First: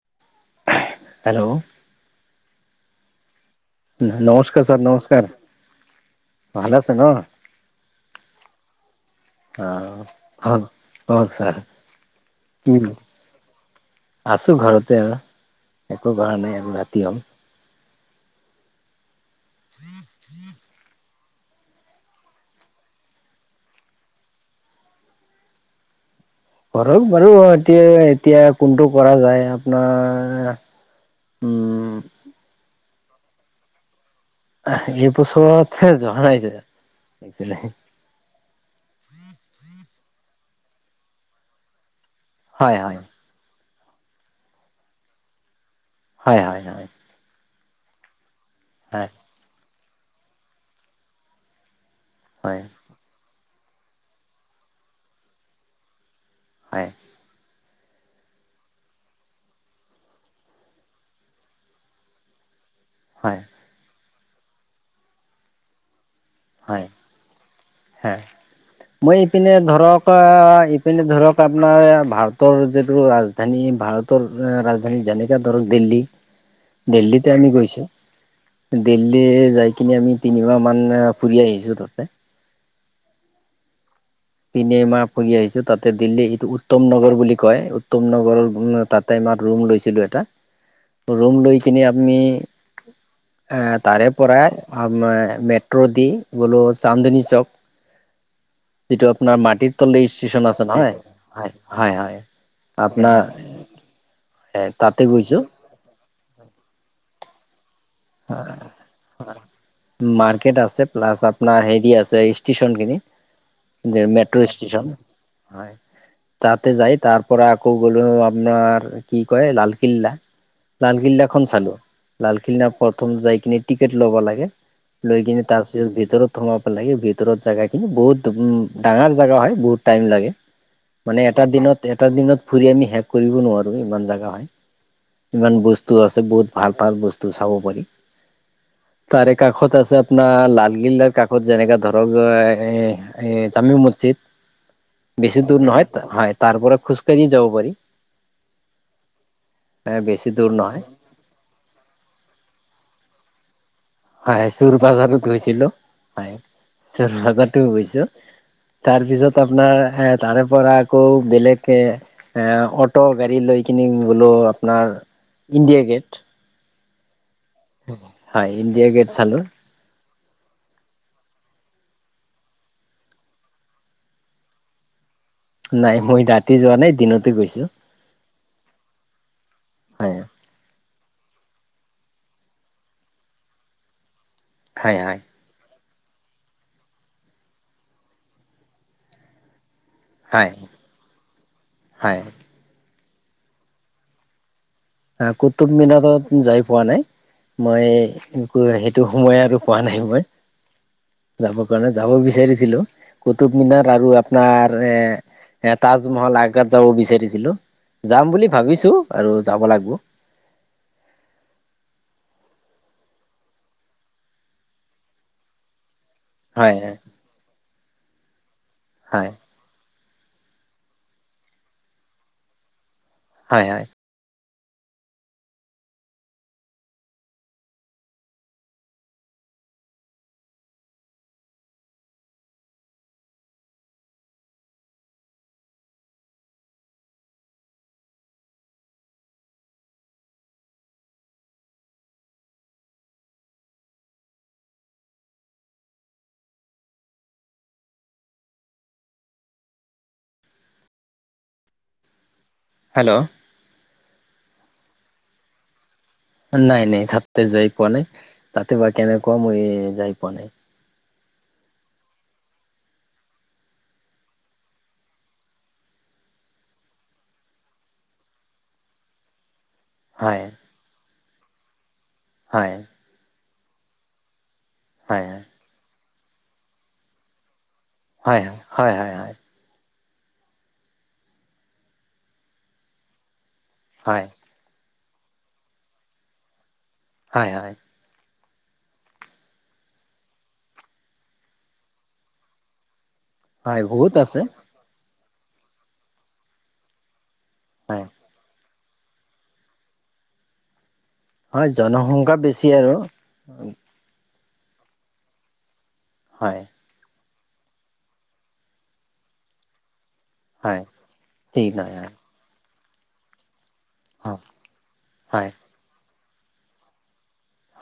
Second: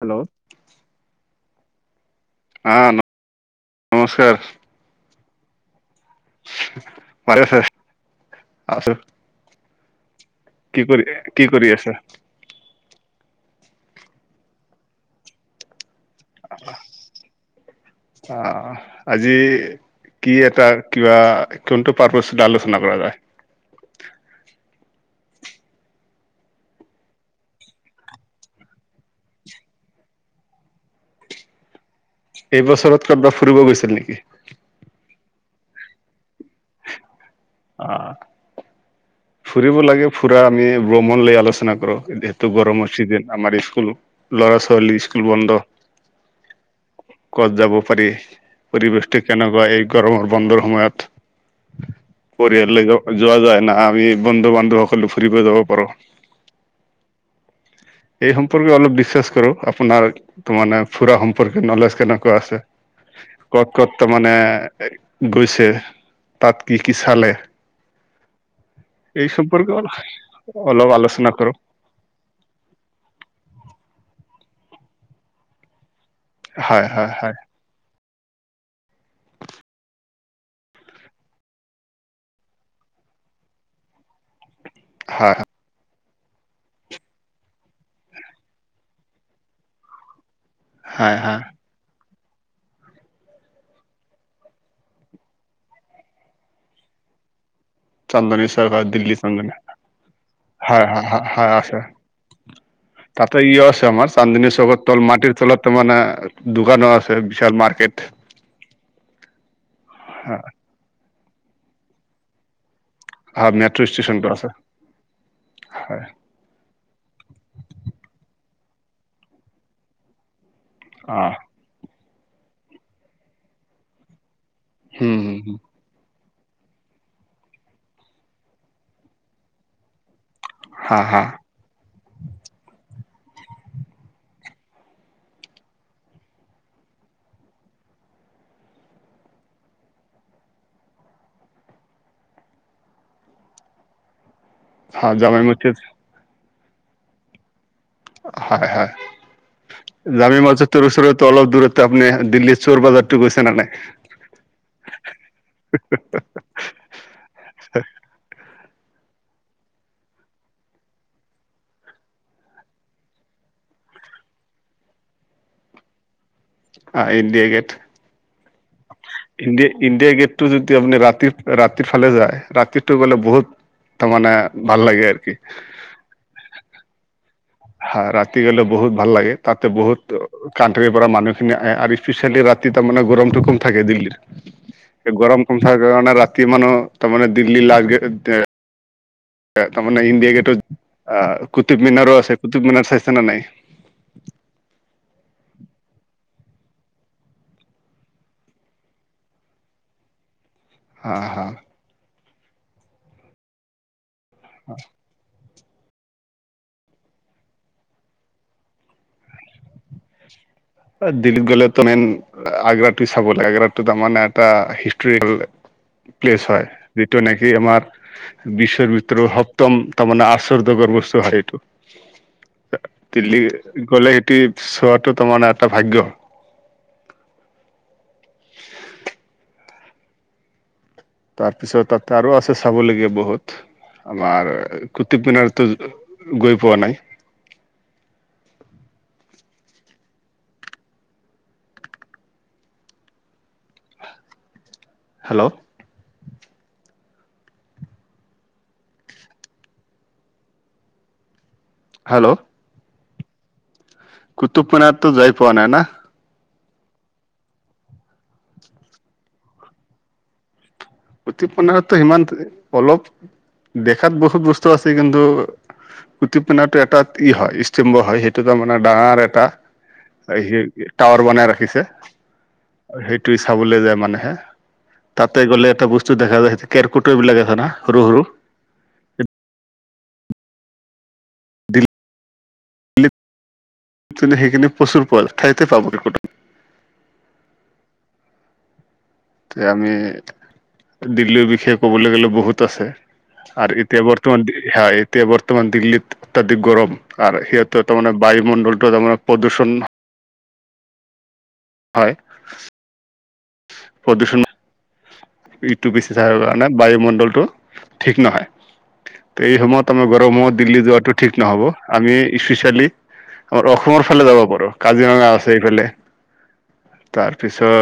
Hello, hello, অ', [unintelligible] নমস্কাৰ sir নমস্কাৰ। ভালে আছে ন, ভালে আছে আছো অ, কি কৰি [unintelligible] কি ছাৰ কৰি আছা? কি, আছোঁ ঘৰতে আৰ একো কৰা নাই আৰু ৰাতি [unintelligible] অ', আজি, কি এটা কিবা কোনটো পাৰ্পছ আলোচনা কৰা যায়? কৰক বাৰু তি-এতিয়া কোনটো কৰা যায় আপোনাৰ উম এইবছৰত কতবা ফুৰিব গৈছিল নেকি? এইবছৰত হে যোৱা নাই দে [unintelligible] অ', ফুৰিব লাগে ফুৰা আমি ভ্ৰমণ লৈ আলোচনা কৰো, যিহেতু হয় গৰমৰ হয় চিজিন। আমাৰ স্কুল, ল'ৰা-ছোৱালী স্কুল বন্ধ। হয় হয়, হয়, ক'ত যাব পাৰি হয় পৰিৱেশটো কেনেকুৱা এই গৰমৰ বন্ধৰ সময়ত, হয় পৰিয়াল লৈ যা যোৱা যায় না আমি বন্ধু বান্ধৱসকলো ফুৰিব যাব পাৰোঁ। হয়, এই সম্পৰ্কে অলপ ডিচকাছ কৰোঁ আপোনাৰ, ত' মানে ফুৰা সম্পৰ্কে নলেজ কেনেকুৱা আছে। হয়, ক'ত ক'ত তাৰমানে, গৈছে। তাত কি হয় কি চালে। হয় মই এই ইপিনে সম্পৰ্কে ধৰক আহ অলপ ইপিনে আলোচনা ধৰক কৰোঁ আপোনাৰ ভাৰ তৰ যিটো ৰাজধানী ভাৰতৰ ৰাজধানী যেনেকে ধৰক দিল্লী। হয় হয় দিল্লীতে হয় আমি গৈছো, দিল্লী যাই কিনে আমি তিনিমাহ মান ফুৰি আহিছোঁ তাতে। পিনে মাহ হয় ফুৰি আহিছো তাত টেক্সদিল্লী এইটো উত্তম নগৰ বুলি কয় উত্তম নগৰৰ উম, তাতে আমাৰ ৰুম লৈছিলো এটা। হয় ৰুম হয় লৈ কিনে আপনি এ তাৰে পৰাই আ মেট্ৰ' দি, গ'লো চান্দনী চক। চান্দনি [unintelligible] যিটো দিল্লী আপোনাৰ চানদনি মাটিৰ তল ষ্টেচন আছে হয়, নহয় হয়, হয়, আছে। হয় আপোনাৰ তাতে ইয়ো আছে আমাৰ চান্দনী চৌকত তাতে তল মাটিৰ গৈছো তলত ত' মানে, দোকানো আছে বিশাল মাৰ্কেট। হয়, হয়, মাৰ্কেট আছে। প্লাছ আপোনাৰ হেৰি আছে ষ্টিচন খিনি। হয় মেট্ৰ' যে ষ্টেচনটো আছে মেট্ৰ' ষ্টেশন, হয়। তাতে যাই তাৰ পৰা আকৌ গ'লো আপোনাৰ, কি কয় লালকিল্লা। অ লালকিল্লনাখন চালো, লালকিল্লা প্ৰথম যাই কিনে টিকেট ল'ব লাগে। হম লৈ কিনে হম তাৰপিছত ভিতৰত [unintelligible] লাগে ভিতৰত জেগাখিনি বহুত উম ডাঙাৰ জেগা হয় বহুত টাইম লাগে। হা মানে হা এটা দিনত এটা দিনত ফুৰি আমি শেষ কৰিব নোৱাৰো ইমান জোগা হয়। ইমান বস্তু আছে বহুত ভাল ভাল বস্তু চাব পাৰি। তাৰে কাষত আছে আপোনাৰ, লালকিল্লাৰ কাষত যেনেকা ধৰক [unintelligible] এ জামি মছজিদ, হা জামে বেছি দূৰ মছজিদ নহয় হয় তাৰ পৰা খোজকাঢ়ি যাব পাৰি। হয় হয়, বেছি জামি দূৰ মছজিদ নহয় তোৰ ওচৰতো অলপ দূৰত আপুনি দিল্লীৰ চোৰ বজাৰতো গৈছা নে নাই? হয় চোৰ বাজাৰত গৈছিলো, হয় চোৰ বাজাৰটো গৈছো। তাৰপিছত আপোনাৰ এ তাৰে পৰা আকৌ বেলেগকে এ অটো গাড়ী লৈ কিনি গলো আপোনাৰ, ইণ্ডিয়া গেট। অ' ইণ্ডিয়া গেট। হয় ইণ্ডিয়া গেট চালোঁ। ইণ্ডিয়া ইণ্ডিয়া গেটটো যদি আপুনি ৰাতি ৰাতিৰ ফালে যায় ৰাতিটো গ'লে বহুত তাৰ মানে ভাল লাগে আৰু কি? নাই মই ৰাতি যোৱা নাই দিনতে গৈছোঁ। হা ৰাতি হ'লে বহুত ভাল লাগে তাতে বহুত হয় কাণ্ট্ৰিৰ পৰা মানুহখিনি আহে আৰু স্পেচিয়েলি ৰাতি তাৰমানে গৰমটো কম থাকে দিল্লীৰ। হয় হয় গৰম কম থাকাৰ কাৰণে ৰাতি মানুহ তাৰমানে দিল্লী লাছ গেট তাৰমানে ইণ্ডিয়া হয় গেটত অ' কুটুব মিনাৰো হয় আছে কুটুব মিনাৰ চাইছা নে নাই? হা কুটুব মিনাৰত যাই পোৱা নাই। মই সেইটো সময় আৰু পোৱা নাই মই। হা-হা। মানে যাব বিচাৰিছিলোঁ কুটুব মিনাৰ আৰু আপোনাৰ এ এ তাজমহল আগ্ৰাত যাব বিচাৰিছিলোঁ যাম বুলি ভাবিছোঁ আৰু যাব লাগিব। দিল্লীত গ'লেতো [unintelligible] আগ্ৰাটো চাব লাগে আগ্ৰাটো তাৰ মানে এটা হিষ্টৰিকেল প্লেছ হয় যিটো নেকি আমাৰ বিশ্বৰ ভিতৰত হয় সপ্তম তাৰমানে আশ্বৰ্যকৰ বস্তু হয় এইটো দিল্লী হয় হয় গ'লে সেইটো চোৱাটো তাৰমানে এটা ভাগ্য। তাৰপিছত তাত আৰু আছে চাবলগীয়া বহুত। আমাৰ কুটুব মিনাৰতো গৈ পোৱা নাই। হেল্ল', হেল্ল', হেল্ল', কুটুব মিনাৰটো যাই পোৱা নাই না? নাই-নাই তাতে যাই পোৱা নাই তাতে বা কেনেকুৱা মই যাই পোৱা নাই। কুটুব মিনাৰটো সিমান অলপ দেখাত বহুত বস্তু আছে কিন্তু কুটুব মিনাটো এটা ই হৈ ইষ্টম্ভ হয় সেইটো তাৰ মানে ডাঙৰ এটা হয় টাৱাৰ বনাই ৰাখিছে। হয়। সেইটো চাবলৈ যায় মানুহে হয় তাতে গ'লে এটা বস্তু দেখা যায় কেৰ্কেটুৱা বিলাক আছে না সৰ- সৰু হয়-হয়-হয়-হয়। হয় সেইখিনি প্ৰচুৰ পোৱা যায় ঠাইতে পাব কুটুব হয়-হয়। এতিয়া আমি দিল্লীৰ বিষয়ে ক'বলৈ গ'লে বহুত আছে। আৰু হয় এতিয়া বহুত আছে বৰ্তমান হা এতিয়া বৰ্তমান দিল্লীত অত্যাধিক গৰম। আৰু সিহঁতৰ হয় তাৰমানে বায়ুমণ্ডলটো তাৰ মানে প্ৰদূষণ হয় জনসংখ্যা বেছি আৰু প্ৰদূষণ এইটো বেছি থকাৰ হয় কাৰণে বায়ুমণ্ডলটো ঠিক নহয় সেই সময়ত আমাৰ গৰমত হয় দিল্লী যোৱাটো ঠিক নহ'ব নাই হয় আমি স্পেচিয়েলি আমাৰ অসমৰ ফালে হয় যাব পাৰোঁ কাজিৰঙা হয় আছে এইফালে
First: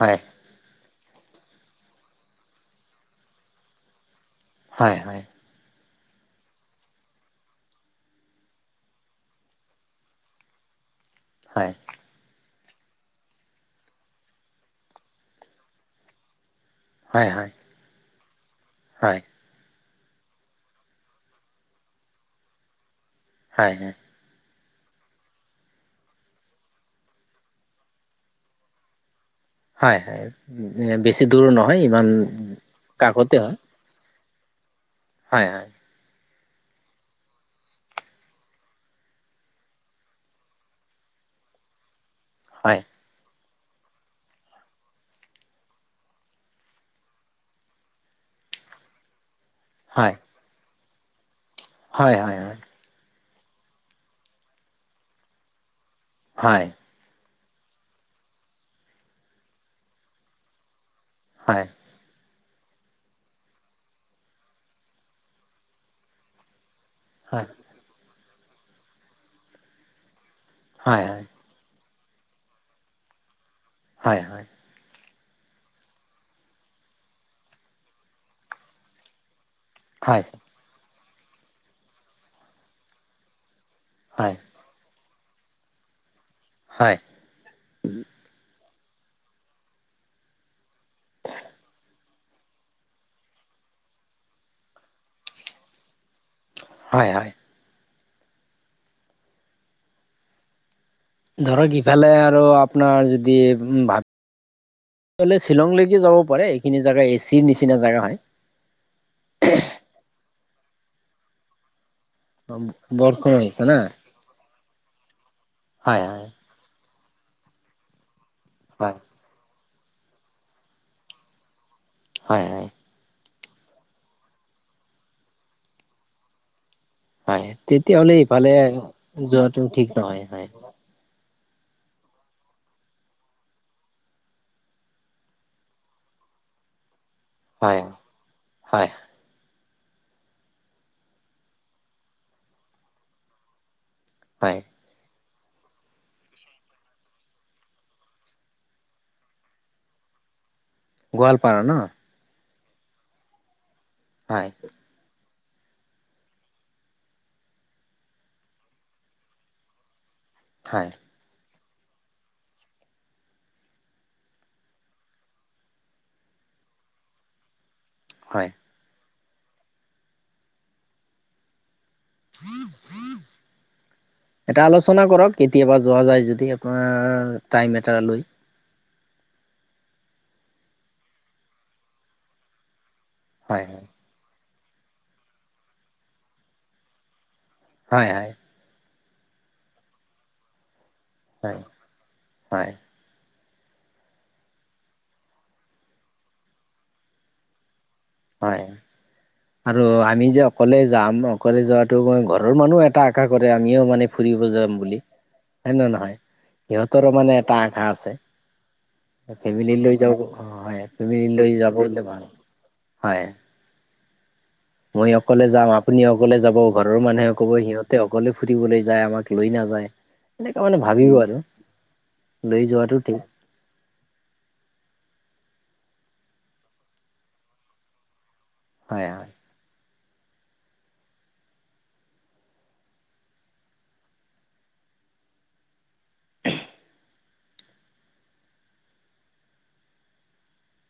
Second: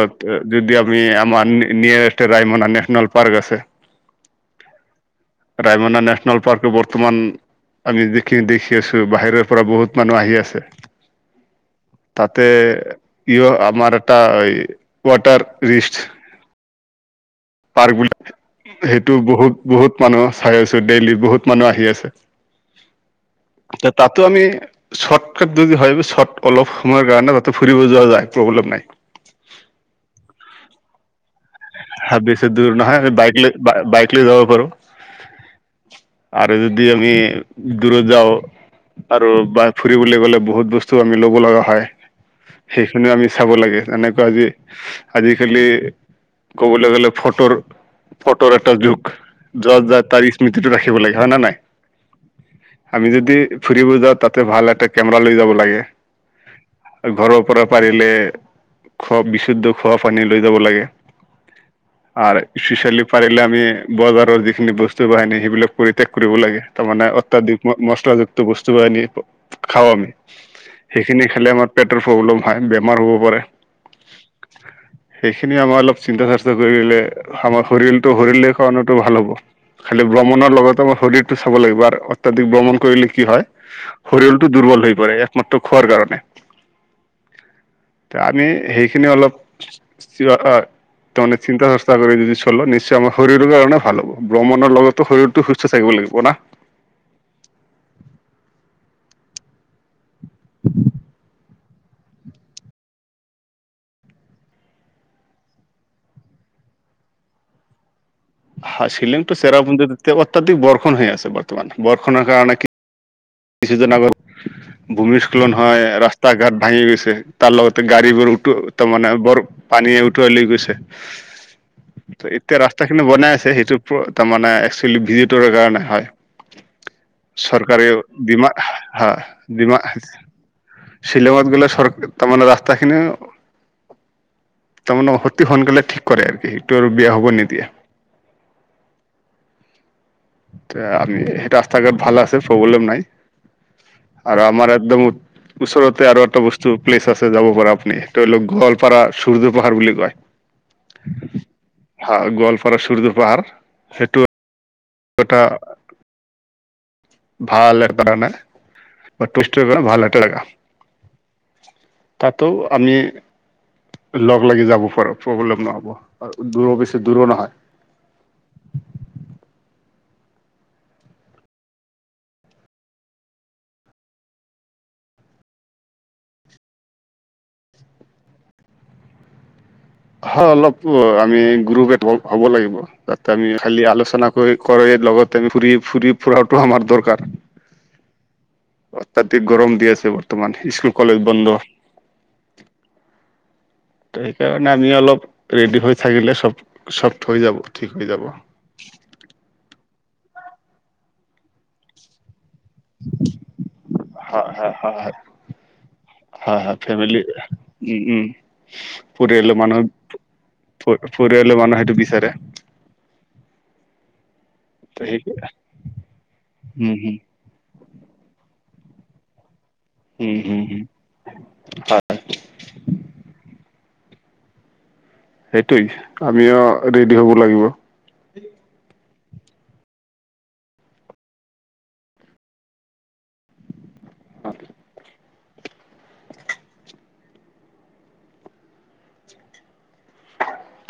হয় যদি আমি আমাৰ নিয়াৰেষ্ট ৰায়মনা নেশ্যনেল পাৰ্ক আছে। হয়-হয়। ৰায়মনা নেচেনেল পাৰ্কটো বৰ্তমান আমি দেখি-দেখি আছোঁ বাহিৰৰ পৰা বহুত মানুহ আহি আছে। হয় তাতে ইয়ো আমাৰ এটা ৱাটাৰ ৰিষ্ট হয়-হয়। পাৰ্ক বুলি সেইটো বহুত বহুত মানুহ চাই আছো ডেইলি বহুত মানুহ আহি আছে হয় তে হয় তাত ত' আমি চৰ্ট কাট যদি হয় চৰ্ট অলপ সময়ৰ কাৰণে তাতো ফুৰিব যোৱা যায় প্ৰব্লেম নাই। হয়- হয় [unintelligible] বেছি দূৰ নহ হয় বেছি দূৰ নহয় বাইক ল- বাইক লৈ যাব পাৰো। হয়- হয় আৰু যদি আমি দূৰত যাওঁ আৰু বা ফুৰিবলৈ গ'লে বহুত বস্তু আমি ল'ব লাগা হয় হয় সেইখিনিও আমি চাব লাগে এনেকা আজি আজিকালি ক'বলৈ গ'লে ফটোৰ- ফটোৰ এটা যুগ য'ত যা হয় তাৰ স্মৃতি টো ৰাখি ৰাখিব লাগে হয় না নাই? হয়- হয়-হয়। আমি যদি ফুৰিব যাওঁ তাতে ভাল এটা কেমেৰা লৈ যাব লাগে। হয় ঘৰৰ পৰা পাৰিলে খোৱা বিশুদ্ধ খোৱা পানী লৈ যাব লাগে। হয়। আৰ ইস্পিচিয়েলি পাৰিলে আমি বজাৰৰ যিখিনি বস্তু বাহিনী সেইবিলাক পৰিত্যাগ কৰিব লাগে তাৰ মানে হয় অত্যাধিক মছলাযুক্ত বস্তু বা আনি খাওঁ আমি। হয় সেইখিনি খালে আমাৰ পেটৰ ফব্লেম হয় বেমাৰ হ'ব পাৰে। হয়- হয় সেইখিনি আমাৰ অলপ চিন্তা চৰ্চা কৰিলে আমাৰ শৰীৰলটো শৰীলে কাৰণটো ভাল হ'ব। খালি ভ্ৰমণৰ লগতে মই শৰীৰটো চাব লাগিব আৰু অত্যাধিক ভ্ৰমণ কৰিলে কি হয় শৰীৰলতো দুৰ্বল হৈ পৰে একমাত্ৰ খোৱাৰ কাৰণে। হয়। তে আমি সেইখিনি অলপ [unintelligible] তাৰমানে চিন্তা চচা কৰি যদি চল নিশ্চয় আমাৰ শৰীৰৰ কাৰণে ভাল হ'ব ব্ৰমণৰ লগতো শৰীৰটো সুস্থ থাকিব লাগিব না। হয় -হয়। ধৰক ইফালে আৰু আপনাৰ যদি ভা গ'লে শ্বিলংলৈকে যাব পাৰে এইখিনি জেগা এচিৰ নিচিনা জেগা হয়। হয় শিলিংটো চেৰাপুঞ্জিত এতিয়া অত্যাধিক বৰ্ষণ হৈ আছে বৰ্তমান বৰ্ষণৰ কাৰণে কি বৰষুণ না কিছুদিন আগত ভূমিস্খলন হয় ৰাস্তা ঘাট ভাঙি গৈছে তাৰ লগতে গাড়ী বোৰো টো তাৰ মানে বৰ পানীয়ে উটোৱাই লৈ গৈছে ত'এতিয়া ৰাস্তা কিন্তু বনাই আছে সেইটো তাৰ মানে একচুৱেলি ভিজিটৰ কাৰণে হয়। হয় চৰকাৰেও তেতিয়াহলে ডিমা ইফালে হা যোৱাটো ডিমা ঠিক নহয় হয়। শ্বিলঙত গ'লে চৰ তাৰমানে ৰাস্তাখিনি তাৰমানে অতি সোনকালে ঠিক কৰে আৰ কি সেইটো আৰু বেয়া হব নিদে এ হয়। তে আমি সেইটো ৰাস্তা -ঘাট ভাল আছে প্ৰব্লেম নাই আৰু হয় আমাৰ একদম ওচৰতে আৰু এটা বস্তু প্লেচ আছে যাব পাৰা আপনি ধৰি লওক গোৱালপাৰা ছোৰ্য পাহাৰ বুলি কয়। [inaudible] গোৱালপাৰা ন? হা গোৱালফাৰা সূৰ্য পাহাৰ সেইটো হয়। এটা ভাল এৰকাৰনে অ, টোৰিষ্টৰ কাৰনে ভাল এটা জাগা। হয়। তাতো আমি লগ- লাগি যাব ফাৰো প্ৰব্লেম নহ'ব আৰু দূৰো বেছি দূৰো নহয়। হয়। [inaudible] এটা আলোচনা কৰক কেতিয়াবা যোৱা যায় যদি আপোনাৰ টাইম এটা লৈ। হয় অলপ আমি গুৰুবেত হ হ'ব লাগিব, তাতে আমি হয় খালি আলোচনা কৰে লগতে আমি ফুৰি ফুৰি ফুৰাটো আমাৰ দৰকাৰ। হয় হয়। অত্যাধিক গৰম দি আছে বৰ্তমান স্কুল কলেজ বন্ধ। হয় হয় হয়। ত সেইকাৰণে আমি অলপ ৰেডি হৈ থাকিলে চব চফট হৈ যাব ঠিক হৈ যাব। হয়, আৰু আমি যে অকলে যাম অকলে যোৱাটো মই ঘৰৰ মানুহ এটা আশা কৰে আমিও মানে ফুৰিব হয় যাম হয় বুলি। হয় হয় নে নহয়? হয় হয় সিহঁতৰো ফেমিলি মানে এটা আশা উম আছে। উম পৰিয়ালৰ ফেমিলি মানুহ লৈ যাব অ হয় ফেমিলি লৈ পৰিয়ালৰ মানুহ সেইটো যাবলে ভাল বিচাৰে হয়। ত মই সেই অকলে যাম আপুনি অকলে যাব উম ঘৰৰ হম মানুহে ক'ব সিহতে অকলে ফুৰিবলৈ যায় আমাক লৈ নাযায়। উম হম এনেকা মানে হম ভাবিব আৰু হয় লৈ যোৱাটো ঠিক সেইটোৱে আমিও ৰেডি হ'ব লাগিব। হয় হয়। [inaudible] [unintelligible]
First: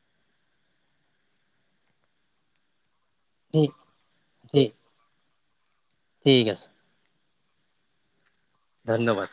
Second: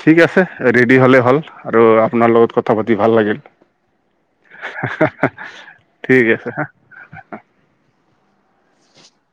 ঠিক আছে ৰেডি হ'লে হ'ল আৰু আপোনাৰ লগত কথা পাতি ভাল লাগিল। উম ঠিক আছে। ধন্যবাদ।